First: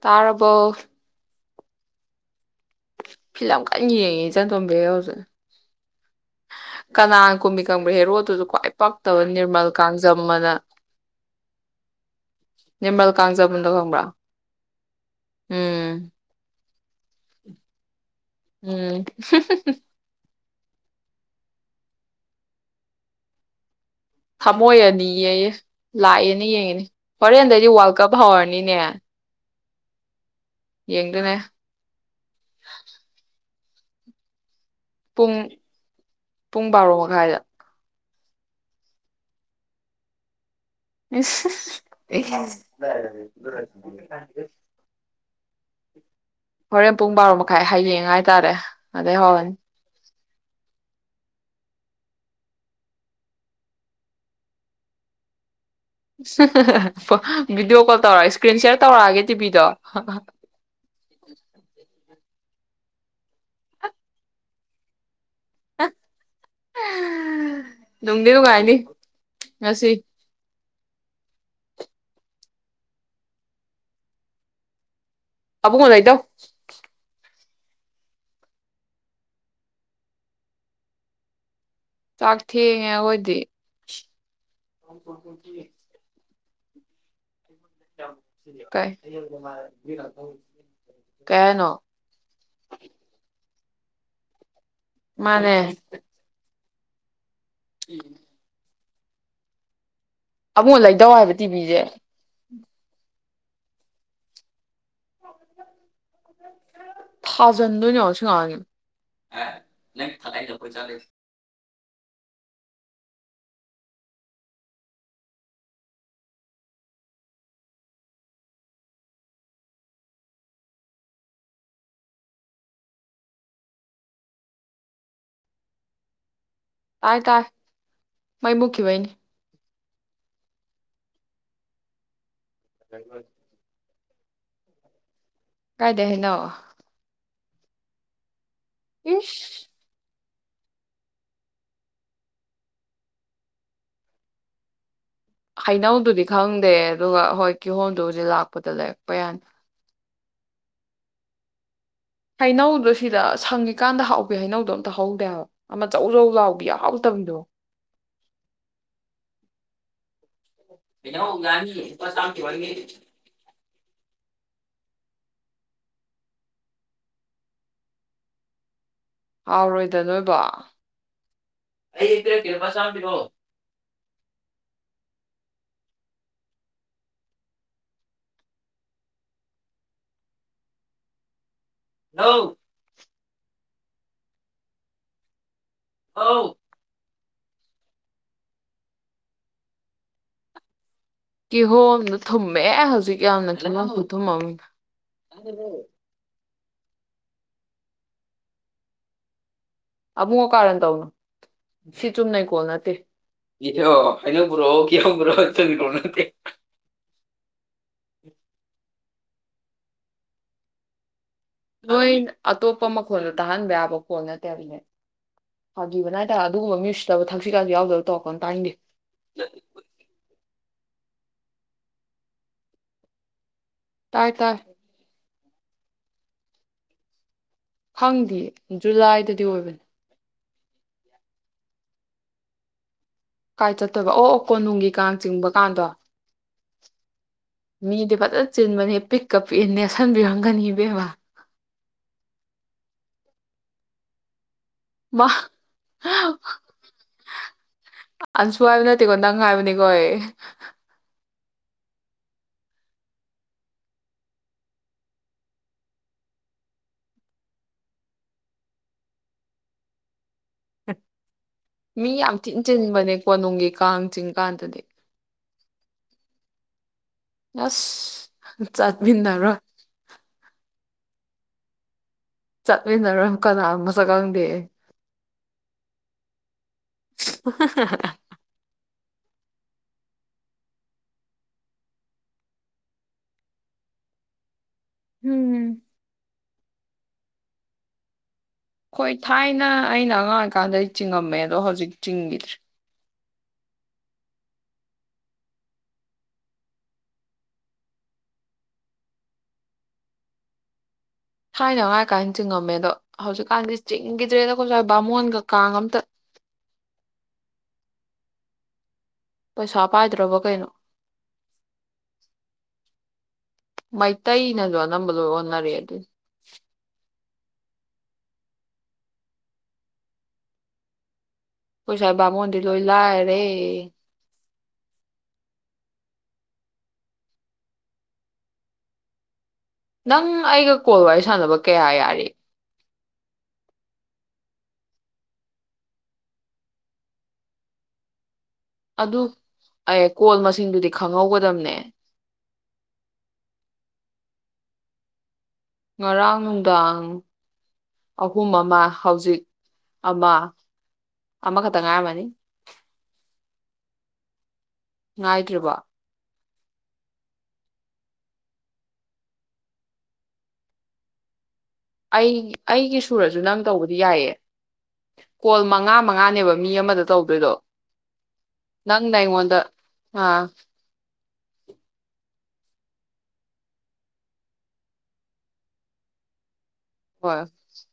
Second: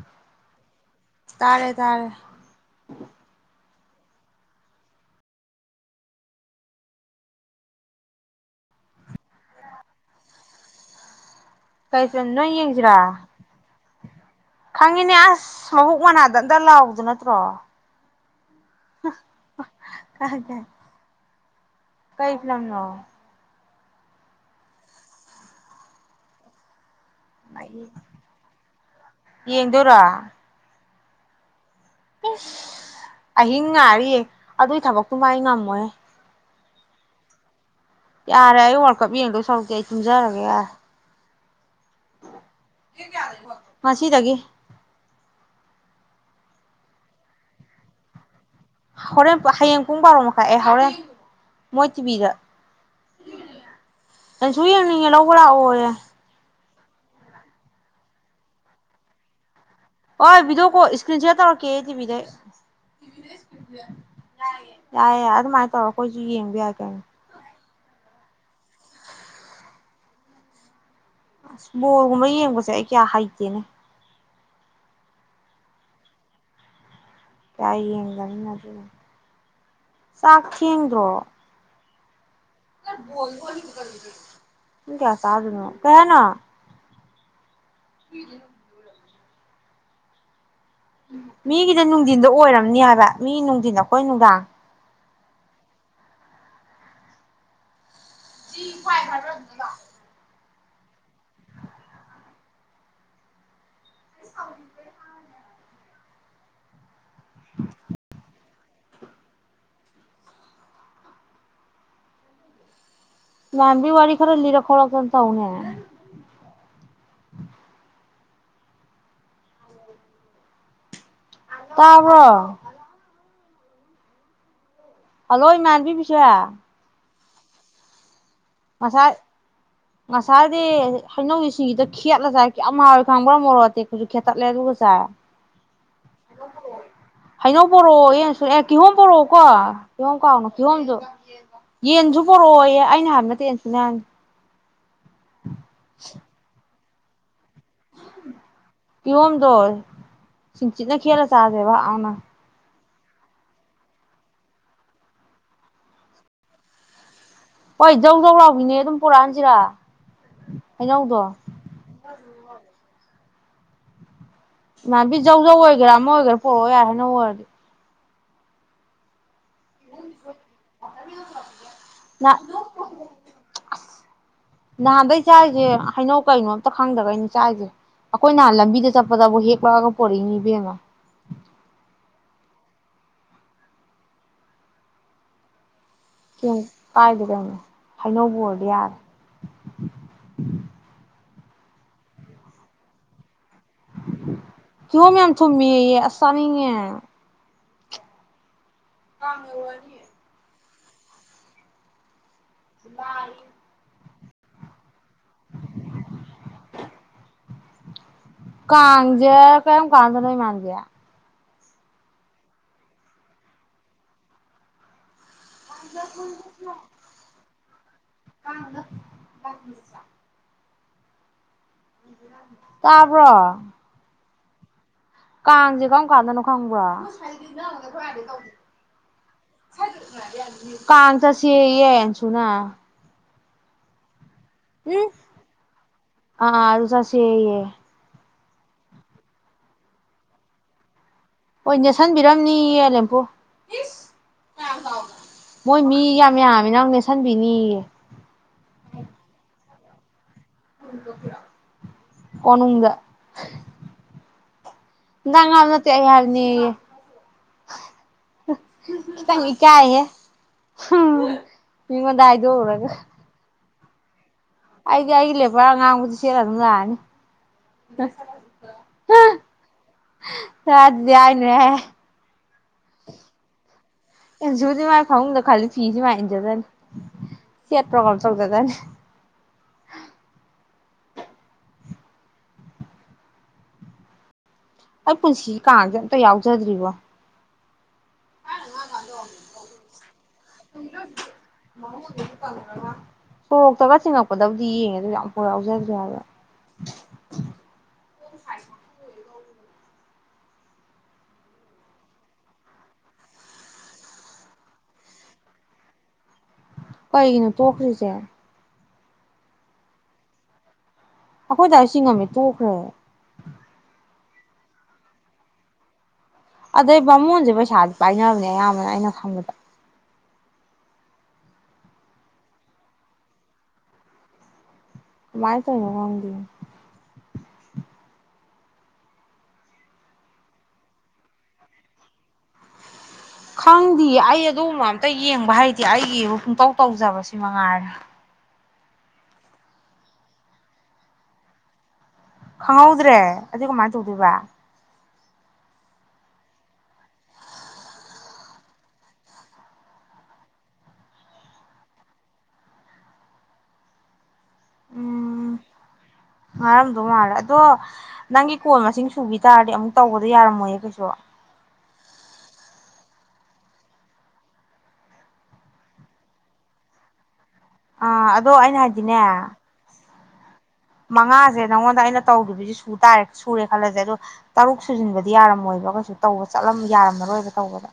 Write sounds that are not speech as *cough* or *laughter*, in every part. ꯇꯥꯔꯔꯕꯣ ꯇꯥꯔꯦ ꯇꯥꯔꯦ ꯐꯤꯂꯝ ꯀꯟꯅ ꯌꯦꯡꯉꯤ ꯆꯟꯇꯣꯝꯕꯤ ꯍꯧꯁꯦ ꯀꯅꯥ ꯀꯨꯝꯕꯤ ꯀꯪꯕ꯭ꯔꯥ ꯍꯦꯔꯣꯗꯨꯁꯨ ꯈ꯭ꯋꯥꯏ ꯄꯛꯇꯕ ꯅꯤꯔꯃꯜ ꯀꯥꯡꯖꯝ ꯑꯃꯅ ꯀꯩꯁ ꯅ ꯌꯦꯡꯁꯤꯔꯥ ꯈꯪꯕ꯭ꯔꯥ ꯈꯪꯉꯤꯅꯦ ꯑꯁ ꯎꯝ ꯃꯕꯨꯛ ꯃꯅꯥꯗ ꯑꯇ ꯂꯥꯎꯑꯣꯦ ꯑꯗꯨ ꯅꯠꯇ꯭ꯔꯣ ꯎꯝ ꯀ ꯀ ꯀꯩ ꯐꯤ꯭ꯂꯂꯝ ꯂ ꯊꯝꯃꯣꯏ ꯑꯅꯤꯌꯦꯌꯦ ꯂꯥꯛꯑꯦꯅ ꯌꯦꯡꯉꯅꯤ ꯍꯣꯔꯦꯟꯗꯩꯗꯤ ꯋꯥꯔꯜ ꯀꯞ ꯍꯧꯔꯅꯤꯅꯦ ꯌꯦꯡꯗꯔ ꯌꯦꯡꯅꯦ ꯑꯍ ꯉꯔꯤꯌꯦ ꯑꯗꯨꯒꯤ ꯊꯕꯛꯇꯨ ꯄꯨꯡ ꯃꯥꯏ ꯉꯝꯃꯣꯏ ꯄꯨꯡ ꯕꯥꯔꯣ ꯃꯈꯥꯏꯗ ꯌꯥꯔꯦ ꯑꯩ ꯋꯥꯔꯜ ꯀꯞ ꯌꯦꯡꯗꯣꯏ ꯁꯔꯨꯛꯇꯦ ꯑꯩ ꯆꯨꯝꯖꯔꯒꯦ ꯏꯁ ꯉꯁꯤꯗꯒꯤ *unintelligible* ꯍꯣꯔꯦꯟ ꯄꯨꯡ ꯕꯥꯔꯣ ꯃꯈꯥꯏ ꯍꯌꯦꯡ ꯍꯥꯏꯇꯥꯔꯦ ꯑꯗꯩ ꯍꯣꯔꯦꯟ ꯍꯧꯔꯅꯤ ꯍꯌꯦꯡ ꯄꯨꯡ ꯕꯥꯔꯣ ꯃꯈꯥꯏ ꯑꯦ ꯍꯥꯎꯔꯦꯟ ꯃꯣꯏ ꯇꯤꯚꯤꯗ ꯅꯪꯁꯨ ꯌꯦꯡꯅꯤꯡꯉꯦ ꯂꯧꯕ ꯂꯥꯛꯑꯣ ꯍ ꯚꯗꯤꯑꯣ ꯀꯣꯜ ꯇꯧꯔꯛꯑ ꯏꯁꯀ꯭ꯔꯤꯟ ꯁꯤꯦꯔ ꯇꯧꯔꯛꯑꯒꯦ ꯇꯤꯚꯗꯣ ꯍꯣꯏ ꯄꯕꯤꯗꯀꯣ ꯏꯁꯀ꯭ꯔꯤꯟ ꯁꯤꯦꯌꯥꯔ ꯇꯧꯔꯛꯀꯦ ꯑꯩꯗꯤꯤꯕꯤꯗꯩ ꯌꯥꯏ ꯌꯥꯔ ꯑꯗꯨꯃꯥꯏꯅ ꯇꯧꯔꯒ ꯑꯩꯈꯣꯏꯁꯨ ꯌꯦꯡꯕ ꯌꯥꯒꯦ ꯂꯗꯤ ꯎꯒꯥꯏꯅꯤ ꯉꯁꯤ ꯑꯁ ꯕꯣꯔꯒꯨꯝꯕ ꯌꯦꯡꯕꯁꯦ ꯑꯩ ꯀꯌꯥ ꯍꯩꯇꯦꯅꯦ ꯑꯥꯕꯨꯨ ꯀꯅꯥꯏꯗꯣ ꯀꯌꯥ ꯌꯦꯡꯒꯅꯤ ꯆꯥꯛꯈꯤꯦꯡꯗ꯭ꯔꯣ ꯆꯥꯛ ꯊꯦꯡꯉꯦ ꯑꯩꯈꯣꯏꯗꯤ ꯀꯌꯥ ꯁꯥ ꯑꯗꯨꯅ ꯀꯍꯅꯣ ꯀꯥꯏ ꯌꯥ ꯃꯤꯒꯤꯗꯤ ꯅꯨꯡꯊꯤꯟꯗꯣ ꯑꯣꯏꯔꯝꯅꯤ ꯍꯥꯏꯕ ꯃꯤꯅꯨꯡ ꯅ ꯀꯣꯏꯅꯅꯨꯡꯗꯥ ꯃꯥꯅꯦ ꯎꯝ ꯐꯥꯏ ꯐꯔꯗꯗ ꯑꯃꯨꯛ ꯂꯩꯗꯧ ꯍꯥꯏꯕ ꯇꯤꯕꯤꯁꯦ ꯁ ꯀꯥ ꯊꯥꯖꯟꯗꯣꯏꯅꯤ ꯌꯥꯁꯨ ꯉꯥꯡꯉꯦ ꯃꯌꯥꯝꯂꯤ ꯋꯥꯔꯤ ꯋꯥꯔꯤ ꯈꯔꯜꯂꯤ ꯔꯈꯣꯂ ꯇꯅ ꯇ ꯍꯅ ꯇꯥꯕꯣ ꯍꯜꯂꯣ ꯏꯃꯥꯟꯕꯤ ꯄꯤꯁꯥ ꯑꯥꯏ ꯇꯥ ꯃꯥꯏꯃꯨꯀꯤꯕꯩꯅꯤ ꯉꯁꯥꯏ ꯉꯁꯥꯏꯗꯤ ꯍꯩꯅꯧꯁꯤꯡꯒꯤꯗ ꯈꯦꯠꯂꯖꯥꯏ ꯌꯥꯝꯌꯥꯝꯃꯉꯔ ꯈꯪꯕ꯭ꯔꯥ ꯃꯔꯣꯗꯤꯦ ꯇ ꯈꯦꯇ ꯂ ꯂꯩ ꯑꯗꯨ ꯀꯖꯥ ꯀꯥꯏꯗꯩ ꯍꯩꯅꯧ ꯍꯩꯅꯧ ꯣꯔꯣ ꯑꯦ ꯑꯦ ꯀꯤꯍꯣꯝ ꯄꯣꯔꯛꯑꯣ ꯀꯣ ꯏꯁ ꯀꯤꯍꯣꯝ ꯀꯥꯎꯅ ꯀꯤꯍꯣꯝꯗ ꯌꯦꯟꯁꯨ ꯄꯣꯔꯛꯑꯣꯌꯦ ꯑꯩꯅ ꯍꯥꯟ ꯅ ꯍꯩꯅꯧꯗꯨꯗꯤ ꯈꯪꯗꯦ ꯑꯗꯨꯒ ꯍꯣꯏ ꯀꯤꯍꯣꯝꯗꯣꯖꯤꯦ ꯂꯥꯛꯄꯗ ꯂꯩ ꯄꯌꯥꯅꯤ ꯁꯤꯁꯤꯡ ꯆꯅ ꯈꯦꯂ ꯆꯥꯗꯦꯕ ꯍꯥꯏꯥꯏꯅꯧꯗ꯭ꯔꯣ ꯁꯤꯗ ꯁꯪꯉꯤꯀꯥꯟꯗ ꯍꯥꯎꯋꯦ ꯍꯩꯅꯧꯗꯣ ꯑꯝꯇ ꯍꯧꯧꯗꯦꯕ ꯑꯃ ꯑꯧ ꯑꯧ ꯂꯥꯎꯕ ꯌꯥꯎꯗꯕꯅꯤꯗꯣ ꯍꯣꯏ ꯖꯧ ꯖꯧ ꯂꯥꯎꯃꯤꯅꯦ ꯑꯗꯨꯝ ꯄꯨꯣꯔꯛꯑꯟꯁꯤꯔ ꯅꯦ ꯉꯅꯤꯁ ꯊ ꯋꯥꯔꯤ ꯃꯥꯥꯟꯕꯤꯖꯧꯖꯧ ꯑꯣꯏꯒꯦꯔꯥ ꯑꯃ ꯑꯣꯏꯒꯦꯔꯥ ꯄꯣꯔꯛꯑꯣ ꯌꯥꯔ ꯍꯥꯏꯅ ꯑꯣꯏꯔꯗꯤ ꯍꯥꯎꯔꯣꯏꯗ ꯅꯣꯏꯕ ꯑꯩꯆꯥ ꯄꯔꯣꯑꯣ ꯅꯍꯥꯟꯗꯩ ꯆꯥꯔꯤꯁꯦ ꯍꯩꯅꯧ ꯀꯩꯅꯣ ꯑꯝꯇ ꯈꯪꯗꯒꯩꯅꯤ ꯆꯥꯔꯤꯁꯦ ꯑꯩꯈꯣꯏ ꯅꯍꯥꯟ ꯂꯝꯕꯤꯗ ꯆꯠꯄꯗꯕꯨ ꯍꯦꯛꯂꯛꯑꯒ ꯄꯣꯔꯛꯏꯅꯤ ꯏꯕꯦꯝꯃ ꯊ ꯀ ꯄꯥꯏꯗ ꯑꯩꯥꯏꯅꯣꯕꯨꯔꯗꯤꯦꯦ ꯀꯤꯍꯣꯝꯅ ꯊꯨꯝꯃꯦ ꯍꯧꯖꯤꯛ ꯌꯥꯝꯅ ꯅꯥ ꯀꯊ ꯀꯤꯍꯣꯝ ꯌꯥꯝ ꯊꯨꯝꯃꯦꯌꯦ ꯑꯁ ꯆꯥꯅꯤꯡꯉꯦ ꯀꯉ ꯋꯥꯅꯤ ꯑꯕꯨꯨ ꯀ ꯀꯥꯔꯦꯟ ꯇꯧꯅꯣ ꯁꯤ ꯆꯨꯝ ꯅ ꯀꯣꯜ ꯅꯠꯇꯦ ꯏꯗ ꯑꯩꯅ ꯎꯕ꯭ꯔꯣ ꯀ ꯎꯕ꯭ꯔꯣ ꯏ ꯇꯣꯅꯠꯇ ꯀꯥꯥꯟꯖꯦ ꯀꯝ ꯀꯥꯟꯗ ꯅ ꯃꯒꯦ ꯅꯣꯏ ꯑꯇꯣꯞꯄ ꯃꯈꯣꯜꯗ ꯇꯥꯍꯟꯕ ꯌꯥꯕ ꯀꯣ ꯅꯠꯇꯦꯕꯅꯦ ꯐꯥꯈꯤꯕꯅ ꯍꯥꯏꯇꯥꯔꯦ ꯑꯗꯨꯒꯨꯝꯕ ꯃꯤꯑꯣꯏꯁꯤꯗꯕꯨ ꯎꯗ ꯇꯣꯀ ꯇꯤ ꯇꯥꯕ꯭ꯔꯣ ꯇꯥꯏ ꯇꯥꯏ ꯀꯥꯡꯁꯦ ꯀꯔꯝ ꯀꯥꯟꯗꯅꯣ ꯈꯪꯕ꯭ꯔꯥ ꯈꯪꯗꯦ ꯖꯨꯂꯥꯏꯗꯗꯤ ꯑꯣꯏꯕꯅꯤ ꯀꯥꯟ ꯆ ꯁꯍꯤꯁꯨꯅꯥ ꯀꯥꯏ ꯆ ꯇꯧꯕ ꯑꯣ ꯀꯣꯅꯨꯡꯒꯤ ꯀꯥꯡ ꯆꯤꯡꯕ ꯀꯥꯟꯗꯣ ꯑꯥ ꯑꯥ ꯑꯗꯨ ꯆꯠꯁꯦꯌꯦ ꯃꯤꯗꯤ ꯐꯖꯅ ꯆꯤꯟꯕꯅꯦ ꯄꯤꯛꯀ ꯄꯤꯅꯦꯁꯟꯕꯤꯔꯝꯒꯅꯤ ꯏꯕꯦꯝꯕ ꯍꯣꯏ ꯅꯦꯠꯁꯟꯕꯤꯔꯝꯅꯤ ꯑꯂꯦꯝꯦꯝꯄꯨ ꯌꯥꯝꯃꯤ ꯅꯪ ꯅꯦꯠꯁꯟꯕꯤꯅꯤꯌꯦ ꯑꯟꯁꯨ ꯍꯥꯏꯕ ꯅꯠꯇꯦꯀꯣ ꯅꯪ ꯍꯥꯏꯕꯅꯤ ꯒꯣꯏꯦ ꯍꯅꯗ ꯅꯪꯒꯥꯜꯅꯠꯇ ꯍꯥꯏꯔꯅꯤ ꯆꯪ ꯀ ꯍ ꯃꯤ ꯌꯥꯝ ꯆꯤꯟ ꯆꯤꯟꯕꯅꯦ ꯀꯣꯅꯨꯡꯒꯤ ꯀꯆꯤꯡ ꯍꯥꯏꯦ ꯍꯥꯏꯂꯦ ꯉꯥꯡꯕꯨꯗꯤ ꯁꯦꯔ ꯑꯗꯨ ꯂꯑꯅꯤ ꯌꯥꯁ ꯆꯠꯕꯤꯗꯔꯣ ꯆ ꯑꯗꯨꯗꯤꯏꯅꯦ ꯆꯠꯅꯔꯝ ꯀꯅꯥꯝ ꯨꯗꯤ ꯃꯥꯥꯏ ꯈ ꯅ ꯈꯂꯤ ꯐꯤꯤꯁ ꯃꯥꯏꯖꯗꯅꯤ ꯁꯤꯠ ꯄꯣꯒꯝ ꯊꯣꯛꯗꯗꯅꯤ ꯎ ꯑꯩ ꯄꯨꯟꯁꯤ ꯎꯝ ꯀꯥ ꯌꯥꯎ ꯆꯗ꯭ꯔꯤꯕꯣ ꯍꯣꯏ ꯊꯥꯏꯅ ꯑꯩꯅ ꯑꯉꯥꯡꯀ ꯑꫭꯏꯀꯟꯗ ꯆꯤꯡꯉꯝꯃꯦ ꯑꯗꯣ ꯍꯧꯖꯤꯛ ꯆꯤꯡꯈꯤꯗ꯭ꯔꯦ ꯁꯣꯔꯣꯛꯇꯒ ꯊꯤꯡꯉꯛꯄꯗꯕꯨꯗꯤ ꯌꯦꯡꯉꯦ ꯑꯗꫭ ꯑꯃꯨꯛ ꯐꯧ ꯌꯧꯖꯗ꯭ꯔꯤ ꯍꯥꯏꯕ ꯊꯥꯏꯅꯉꯥꯏ ꯀꯥꯏꯅ ꯆꯤꯡꯉꯝꯃꯦ ꯑꯗꯣ ꯍꯧꯖꯤꯛꯀꯥꯟꯗꯤ ꯆꯤꯡꯒꯤꯗ꯭ꯔꯦꯗ ꯑꯈꫭꯏ ꯁꯥꯏ ꯕꯥꯃꯣꯟꯒ ꯀꯥꯡ ꯑꯝꯇ ꯀꯩꯒꯤꯅꯣ ꯇꯣꯛꯈ꯭ꯔꯤꯁꯦ ꯄꯩꯁꯥ ꯄꯥꯏꯗ꯭ꯔꯕꯣ ꯀꯩꯅꯣ ꯑꯈꯣꯏꯗꯥꯏ ꯆꯤꯡꯉꯝꯄꯦ ꯇꯣꯛꯈ꯭ꯔꯦ ꯃꯩꯇꯩꯩꯅꯖꯨ ꯑꯅꯝꯕ ꯂꫭꯏ ꯑꫭꯟꯅꯔꯦ ꯑꯗꯨ ꯑꯗꯨꯏ ꯕꯥꯃꯣꯟꯖꯩ ꯄꯩꯁꯥꯗꯤ ꯄꯥꯏꯅꯕꯅꯦ ꯑꯌꯥꯝꯕꯅ ꯑꯩꯅ ꯈꯪꯕꯗ ꯑꯈꫭꯏꯁꯥꯏ ꯕꯃꫭꯜꯗꯤ ꯂꯣꯏ ꯂꯥꯛꯔꯦ ꯀꯃꯥꯏ ꯇꯧꯏꯅꫭ ꯈꯪꯗꯩ ꯅꯪ ꯑꯩꯒ ꯀꯣꯜ ꯋꯥꯔꯤ ꯁꯥꯟꯅꯕ ꯀꯌꯥ ꯌꯥꯔꯤ ꯈꯪꯗꯦ ꯑꯩ ꯑꯗꯨꯒꯨꯝꯕ ꯑꯝꯇ ꯌꯦꯡꯕ ꯍꯥꯏꯇꯦ ꯑꯩꯒꯤꯕꯨ ꯄꯨꯡꯇꯧ ꯇꯧꯖꯕꯁꯤ ꯃꯉꯥꯏꯔꯦ ꯑꯗꯨ ꯑꯦ ꯀꯣꯜ ꯃꯁꯤꯡꯗꯨꯗꯤ ꯈꯪꯍꯧꯒꯗꯕꯅꯦ ꯈꯪꯍꯧꯗ꯭ꯔꯦ ꯑꯗꯨ ꯀꯃꯥꯏꯅ ꯇꯧꯗꯣꯏꯕ ꯉꯔꯥꯡ ꯅꯨꯡꯗꯥꯡ ꯑꯍꯨꯝ ꯑꯃ ꯍꯧꯖꯤꯛ ꯑꯃ ꯑꯃꯈꯛꯇ ꯉꯥꯏꯔꯝꯃꯅꯤ ꯉꯥꯏꯗ꯭ꯔꯤꯕ ꯉꯔꯝꯗꯧ ꯃꯥꯜꯂꯦ ꯑꯗꯣ ꯅꯪꯒꯤ ꯀꯣꯟ ꯃꯁꯤꯡ ꯁꯨꯕꯤ ꯇꯥꯔꯗꯤ ꯑꯃꯨꯛ ꯇꯧꯕꯗ ꯌꯥꯔꯝꯃꯣꯏꯌꯦ ꯀꯩꯁꯨ ꯑꯩ ꯑꯩꯒꯤ ꯁꯨꯔꯁꯨ ꯅꯪ ꯇꯧꯕꯗꯤ ꯌꯥꯏꯌꯦ ꯀꯣꯜ ꯃꯉꯥ ꯃꯉꯥꯅꯦꯕ ꯃꯤ ꯑꯃꯗ ꯇꯧꯗꯣꯏꯗꯣ ꯑꯥ ꯑꯗꯣ ꯑꯩꯅ ꯅꯪꯅ ꯍꯥꯏꯁꯤꯅꯦ ꯑꯩꯉꯣꯟꯗ ꯑꯥ ꯃꯉꯥꯁꯦ ꯅꯪꯉꯣꯟꯗ ꯑꯩꯅ ꯇꯧꯗ꯭ꯔꯤꯕꯁꯤ ꯁꯨ ꯇꯥꯔꯦ ꯁꯨꯔꯦ ꯈꯜꯂꯁꯦ ꯑꯗꯣ ꯇꯔꯨꯛ ꯁꯨꯖꯤꯟꯕꯗꯤ ꯌꯥꯔꯝꯃꯣꯏꯕ ꯀꯩꯁꯨ ꯇꯧꯕ ꯆꯠꯂꯝ ꯍꯣꯏ ꯌꯥꯔꯝꯃꯔꯣꯏꯕ ꯇꯧꯕꯗ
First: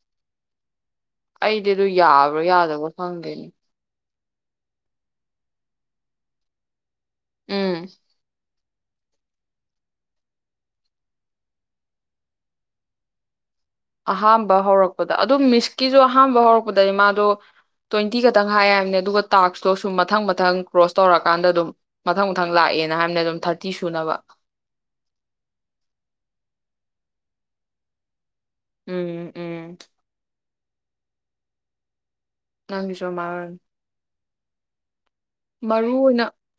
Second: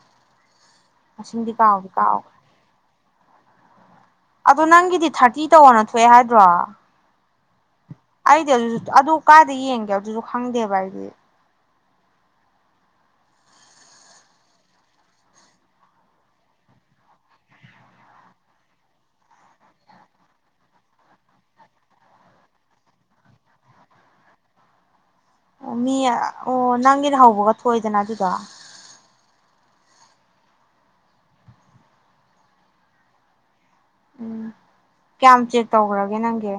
ꯃꯁꯤꯡꯗꯤ ꯑꯩꯗꯤ ꯑꯗꯨ ꯀꯥꯎꯗꯤ ꯀꯥꯎꯈ꯭ꯔꯦ ꯌꯥꯕ꯭ꯔꯥ ꯌꯥꯗꯕ ꯐꯪꯗꯦꯅꯤ ꯑꯗꯣ ꯅꯪꯒꯤꯗꯤ ꯊꯥꯔꯇꯤ ꯇꯧꯅ ꯊꯣꯛꯑꯦ ꯍꯥꯏꯗ꯭ꯔꯣ ꯎꯝ ꯗ ꯑꯗꯨꯁꯨ ꯑꯗꯨ ꯀꯥꯏꯗ ꯌꯦꯡꯒꯦ ꯑꯗꯨꯁꯨ ꯈꯪꯗꯦꯕ ꯑꯩꯗꯤ ꯑꯍꯥꯝꯕ ꯍꯧꯔꯛꯄꯗ ꯑꯗꯨꯝ ꯃꯤꯁꯀꯤꯁꯨ ꯑꯍꯥꯝꯕ ꯍꯧꯔꯛꯄꯗꯗꯤ ꯃꯥꯗꯣ ꯇ꯭ꯋꯦꯟꯇꯤ ꯈꯛꯇꯪ ꯍꯥꯏꯌꯦ ꯍꯥꯏꯕꯅꯦ ꯑꯗꯨꯒ ꯇꯥꯛꯁꯇꯣ ꯁꯨꯝ ꯃꯊꯪ ꯃꯊꯪ ꯀ꯭ꯔꯣꯁ ꯇꯧꯔꯀꯥꯟꯗ ꯑꯗꯨꯝ ꯃꯊꯪ ꯃꯊꯪ ꯂꯥꯛꯑꯦꯅ ꯍꯥꯏꯕꯅꯦ ꯑꯗꯨꯝ ꯊꯥꯔꯇꯤ ꯁꯨꯅꯕ ꯑꯣ ꯃꯤ ꯑꯣ ꯅꯪꯒꯤꯅ ꯍꯧꯕꯒ ꯊꯣꯛꯏꯗꯅ ꯑꯗꯨꯗꯣ ꯎꯝ ꯎꯝ ꯅꯪꯒꯤꯁꯨ ꯑꯗꯨꯃꯥꯏ ꯑꫭꯏꯔꯝꯅꯤ ꯎꯝ ꯀꯌꯥꯝ ꯆꯦꯛ ꯇꯧꯈ꯭ꯔꯒꯦ ꯅꯪꯒꯤ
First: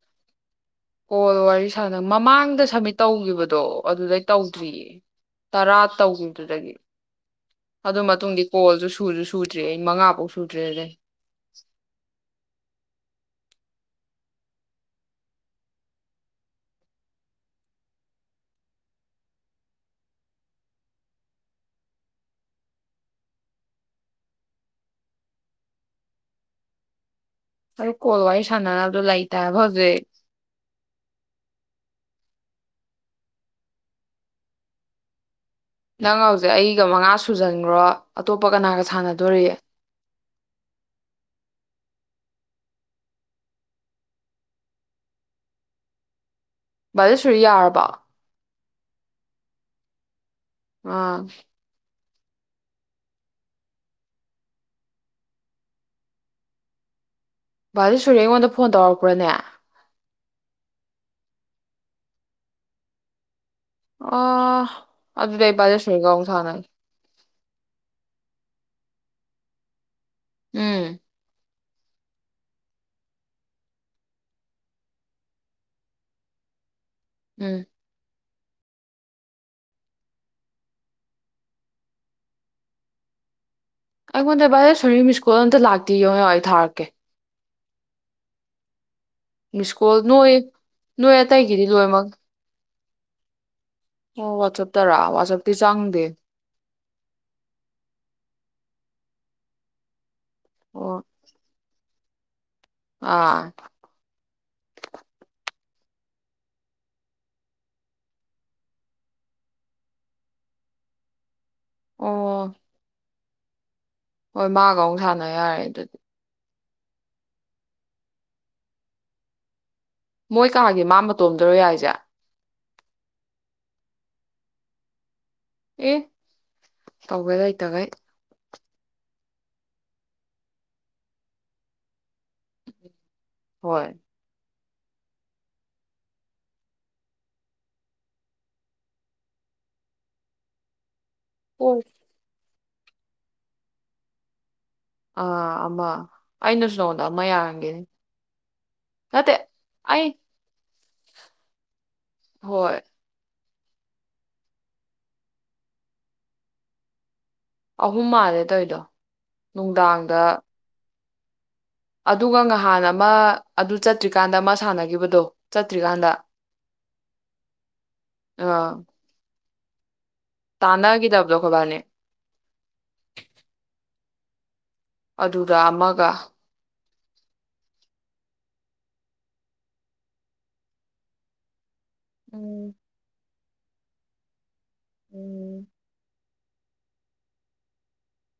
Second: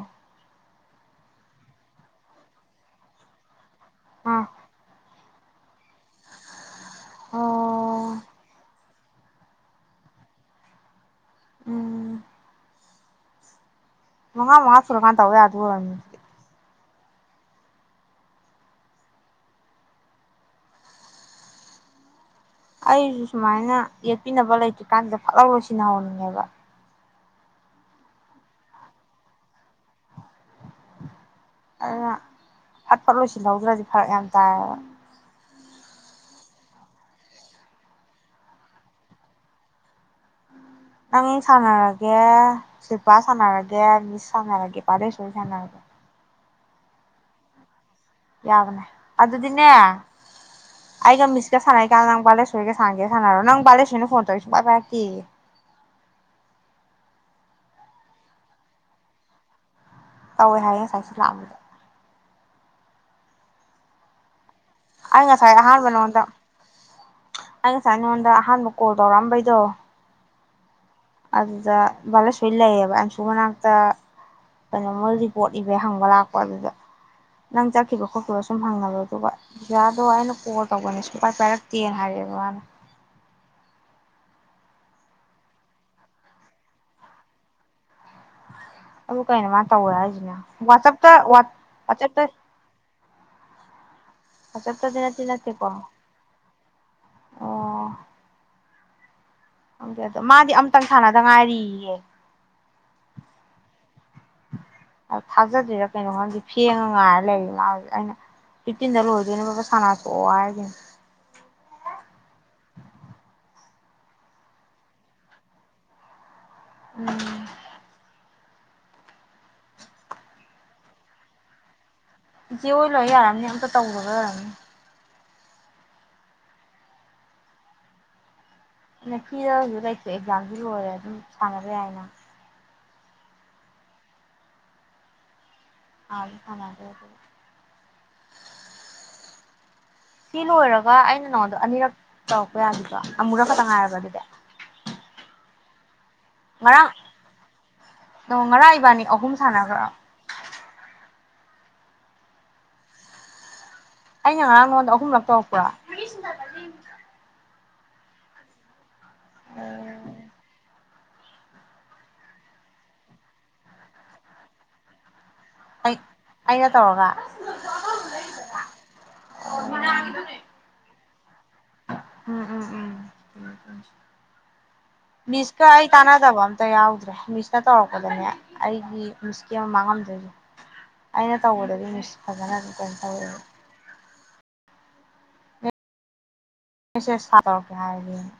ꯀꫭꯜ ꯋꯥꯔꯤ ꯁꯥꯟꯅ ꯃꯃꯥꯡꯗ ꯁꯃꯤꯠ ꯇꯧꯈꯤꯕꯗꯣ ꯑꯗꯨꯗꯩ ꯑꯥ ꯇꯧꯗ꯭ꯔꯤꯌꯦ ꯇꯔꯥ ꯇꯧꯈꯤꯕꯗꯨꯗꯒꯤ ꯑꯗꯨ ꯑꯣ ꯃꯇꯨꯡ ꯀꯣ ꯁꯨꯗ꯭ꯔꯦ ꯑꯩ ꯃꯉꯥꯐꯧ ꯁꯨꯗ꯭ꯔꯦꯗꯩ ꯎꯝ ꯃꯉꯥ ꯃꯉꯥ ꯁꯨꯔꯀꯟ ꯇꯧꯌꯥꯗꫭꯏ ꯑꫭꯏꯔꯝꯅꯤ ꯑꯗꯨꯗꯤ ꯑꯩꯁꯨ ꯁꯨꯃꯥꯏꯅ ꯌꯦꯠꯄꯤꯅꯕ ꯂꯩꯇ꯭ꯔꯤꯀꯥꯟꯗ ꯐꯠꯂꯥꯎꯅ ꯂꯣꯏꯁꯟꯍꯧꯅꯤꯡꯉꯦꯕ ꯃꯔꯨꯞ ꯀꯣꯜ ꯋꯥꯔꯤ ꯁꯥꯟꯅꯅꯕꯗꯣ ꯂꯩꯇꯦ ꯍꯥꯏꯕ ꯍꯧꯖꯤꯛ ꯑꯗꯨꯅ ꯐꯠꯐꯠ ꯂꯣꯏꯁꯤꯜꯍꯧꯗ꯭ꯔꯗꯤ ꯐꯔꯛ ꯌꯥꯝ ꯇꯥꯏꯕ ꯅꯪ ꯍꯧꯖꯤꯛ ꯑꯩꯒ ꯃꯉꯥ ꯁꯨꯖꯟꯈ꯭ꯔꯣ ꯑꯇꯣꯞꯄ ꯀꯅꯥꯒ ꯁꯥꯟꯅꯗꯣꯔꯤꯒꯦ ꯅꯪ ꯁꯥꯟꯅꯔꯒꯦ ꯁꯤꯜꯄꯥ ꯁꯥꯟꯅꯔꯒꯦ ꯃꯤꯁ ꯁꯥꯟꯅꯔꯒꯦ ꯚꯥꯂꯦꯁꯣꯔ ꯁꯥꯟꯅꯔꯒꯦ ꯕꯥꯂꯦꯁꯣꯔꯤ ꯌꯥꯔꯕꯣ ꯌꯥꯕꯅꯦ ꯑꯗꯨꯗꯤꯅꯦ ꯑꯥ ꯑꯩꯒ ꯃꯤꯁꯀ ꯁꯅꯩ *unintelligible* ꯅꯪ ꯕꯥꯂꯦꯁꯣꯔꯤ ꯒ ꯁꯥꯅꯒꯦ ꯁꯥꯟꯅꯔꯣ ꯅꯪ ꯕꯥꯂꯦꯁꯣꯔꯤꯅ ꯐꯣꯟ ꯇꯧꯋꯦꯌꯦ ꯁꯨꯡꯄꯥꯏ ꯄꯥꯏꯔꯛꯇꯦ ꯚꯥꯂꯦꯁꯣꯔꯤ ꯑꯩꯉꯣꯟꯗ ꯐꯣꯟ ꯇꯧꯔꯛꯄ꯭ꯔꯅꯦ ꯇꯧꯋꯦ ꯍꯥꯏꯌꯦ ꯉꯁꯥꯏ ꯁꯤ ꯂꯥꯛꯑꯝꯕꯗ ꯑꯣ ꯑꯗꯨꯗꯤ ꯉꯁꯥꯏ ꯑꯩ ꯑꯍꯥꯟꯕ ꯚꯥꯂꯦꯁꯣꯔꯤꯒ ꯅꯉꯣꯟꯗ ꯑꯃꯨꯛ ꯁꯥꯅꯒꯦ ꯑꯩ ꯉꯁꯥꯏ ꯅꯉꯣꯟꯗ ꯑꯍꯥꯟꯕ ꯀꯣꯜ ꯇꯧꯔꯛꯑꯝꯕꯩꯗꯣ ꯎꯝ ꯑꯗꯨꯗ ꯚꯥꯂꯦꯁꯣꯔꯤ ꯂꯩꯌꯦꯕ ꯑꯪꯁꯨ ꯃꯅꯥꯛꯇ ꯀꯩꯅꯣꯃ ꯔꯤꯄꯣꯔꯠ ꯏꯕꯩ ꯍꯪꯕ ꯂꯥꯛꯄ ꯑꯗꯨꯗ ꯎꯝ ꯅꯪ ꯆꯠꯈꯤꯕ ꯈꯣꯠꯈꯤꯕ ꯁꯨ ꯁꯨꯝ ꯍꯪꯍꯜꯂꯣ ꯑꯗꯨꯒ ꯄꯤꯌꯥꯗꯣ ꯑꯩꯅ ꯀꯣꯜ ꯇꯧꯕꯅꯦ ꯁꯨꯡꯄꯥꯏ ꯄꯥꯏꯔꯛꯇꯦ ꯅ ꯍꯥꯏꯔꯛꯑꯦꯕ ꯃꯥꯅ ꯑꯩꯉꯣꯟꯗ ꯚꯥꯂꯦꯁꯣꯔꯤ ꯃꯤꯁ ꯀꯣꯜ ꯑꯃꯇ ꯂꯥꯛꯇꯦ ꯌꯦꯡꯉꯣ ꯌꯦꯡꯉꯣ ꯑꯩ ꯊꯥꯔꯛꯀꯦ ꯑꯗꯨ ꯀꯩꯅꯣ ꯃꯥ ꯇꯧꯋꯦ ꯃꯤꯁꯀꯣꯜ ꯅꯣꯏ ꯍꯥꯏꯁꯤꯅ ꯋꯥꯆꯞꯇ ꯅꯣꯏ ꯑꯇꯩꯒꯤꯗꯤ ꯂꯣꯏꯅꯃꯛ ꯋꯥꯠꯁꯑꯦꯞꯇ ꯑꯣ ꯋꯥꯆꯞꯇꯔꯣ ꯅꯠꯇꯤ ꯋꯥꯠꯁꯑꯦꯞꯗꯤ ꯅꯠꯇꯦꯀꯣ ꯆꯪꯗꯦ ꯑꯣ ꯈꯪꯗꯦ ꯃꯥꯗꯤ ꯑꯃꯇꯪ ꯑꯣ ꯁꯥꯟꯅꯗ ꯉꯥꯏꯔꯤꯌꯦꯌꯦ ꯑꯥ ꯑ ꯊꯥꯖꯗꯔ꯭ꯤꯔꯥ ꯀꯩꯅꯣꯃꯗꯤ ꯐꯦꯡꯉ ꯉꯥꯏꯔ ꯂꯩꯔꯤ ꯃꯥ ꯍꯧꯖꯤꯛ ꯀꯟꯅ ꯐꯤꯞꯇꯤꯟꯗ ꯂꯣꯏꯗꯣꯏꯅꯦꯕ ꯐꯠ ꯐꯠ ꯁꯥꯟꯅꯊꯣꯛꯑꯣ ꯍꯥꯏꯁꯤꯅꯦ ꯑꯣ ꯍꯣꯏ ꯃꯥꯒ ꯑꯃꯨꯛ ꯁꯥꯟꯅ ꯌꯥꯔꯦ ꯑꯗꯨꯗꯤ ꯎꯝ ꯃꯣꯏ ꯀꯥꯒꯤ ꯃꯥ ꯃꯇꯣꯝꯗꯔꯣ ꯌꯥꯏꯖꯦ ꯏꯆꯦ ꯍꯣꯏ ꯂꯣꯏ ꯌꯥꯔꯝꯅꯤ ꯑꯝꯇ ꯇꯧꯅꯒ ꯑꯦ ꯇꯧꯒꯦ ꯂꯩꯇꯒꯩ *unintelligible* ꯂꯩꯊꯣꯛꯑꯦ ꯑꯦꯛꯖꯥꯝꯁꯨ ꯂꯣꯏꯔꯦ ꯑꯗꯨꯝ ꯁꯥꯟꯅꯕ ꯌꯥꯏꯅ ꯍꯣꯏ *unintelligible* ꯁꯤ ꯂꯣꯏꯔꯒ ꯑꯩꯅ ꯅꯣꯗꯣ ꯍꯣꯏ ꯑꯅꯤꯔꯛ ꯇꯧ *unintelligible* ꯑꯃꯨꯔꯛ ꯈꯛꯇꯪ ꯉꯥꯏꯔꯕ ꯑꯗꯨꯗꯤ ꯑꯥ ꯑꯃ ꯑꯩꯅꯁꯨ ꯉꯔꯥꯡ ꯅꯉꯣꯟꯗ ꯑꯃ ꯌꯥꯔꯝꯒꯤꯅꯤ ꯗꯣ ꯉꯔꯥꯡ ꯏꯕꯥꯅꯤ ꯑꯍꯨꯝ ꯅꯠꯇꯦ ꯁꯥꯟꯅꯒꯔ꯭ ꯑꯩ ꯍꯣꯏ ꯑꯩꯅ ꯉꯔꯥꯡ ꯅꯉꯣꯟꯗ ꯑꯍꯨꯝꯂꯛ ꯇꯧꯔꯛꯄ꯭ꯔꯥ ꯑꯍꯨꯝ ꯃꯥꯜꯂꯦ ꯇꯧꯏꯗꯣ ꯅꯨꯡꯗꯥꯡꯗ ꯑꯗꯨꯒ ꯅꯍꯥꯟ ꯑꯃ ꯑꯗꯨ ꯆꯠꯇ꯭ꯔꯤꯀꯥꯟꯗ ꯑꯃ ꯁꯥꯟꯅꯈꯤꯕꯗꯣ ꯑꯩ ꯑꯩꯅ ꯇꯧꯔꯒ *unintelligible* ꯇꯥꯟꯅꯈꯤꯗ ꯑꯕꯗꯨꯜ ꯈꯕꯥꯔꯅꯦ ꯎꯝ ꯎꯝ ꯎꯝ ꯑꯗꯨꯗ ꯃꯤꯅꯤꯁꯀꯥ ꯍꯥꯏ ꯑꯃꯒ ꯇꯅ ꯇꯕ ꯑꯇ ꯌꯥꯎꯗ ꯦ ꯃꯤꯁꯅ ꯇꯧꯔꯛꯄꯗꯅꯦ ꯑꯩꯒꯤ ꯃꯤꯁꯀꯤ ꯑꯃ ꯃꯥꯡꯉꯝꯗꯣꯏꯁꯦ ꯑꯩꯅ ꯇꯧꯕꯗꯗꯤ ꯍꯖꯅ ꯑꯗꯨ ꯎꯝ ꯀꯇ ꯎꯝ ꯀꯁꯦ ꯆꯗꯔ ꯀ ꯍꯥꯏ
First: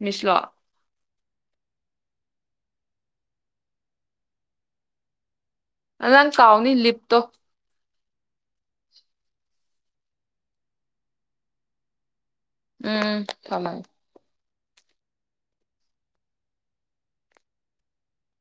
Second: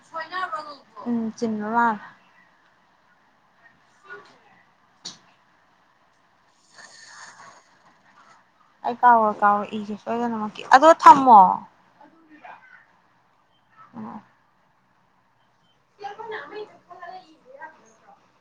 ꯃꯤꯁꯂꯣ ꯃꯣꯏꯅꯕ ꯎꯝ ꯆꯃ ꯋꯥ ꯎ ꯑ ꯅꯪ ꯀꯥꯎꯅꯤ ꯂꯤꯞꯇꯣ ꯑꯩ ꯀꯥꯎꯔꯣ ꯀꯥꯎꯔꯣ ꯏꯒꯦ ꯁꯣꯏꯗꯅꯃꯛꯀꯤ ꯑꯗꯨꯒ ꯊꯝꯃꯣ ꯎꯝ ꯊꯉꯥꯏ ꯊ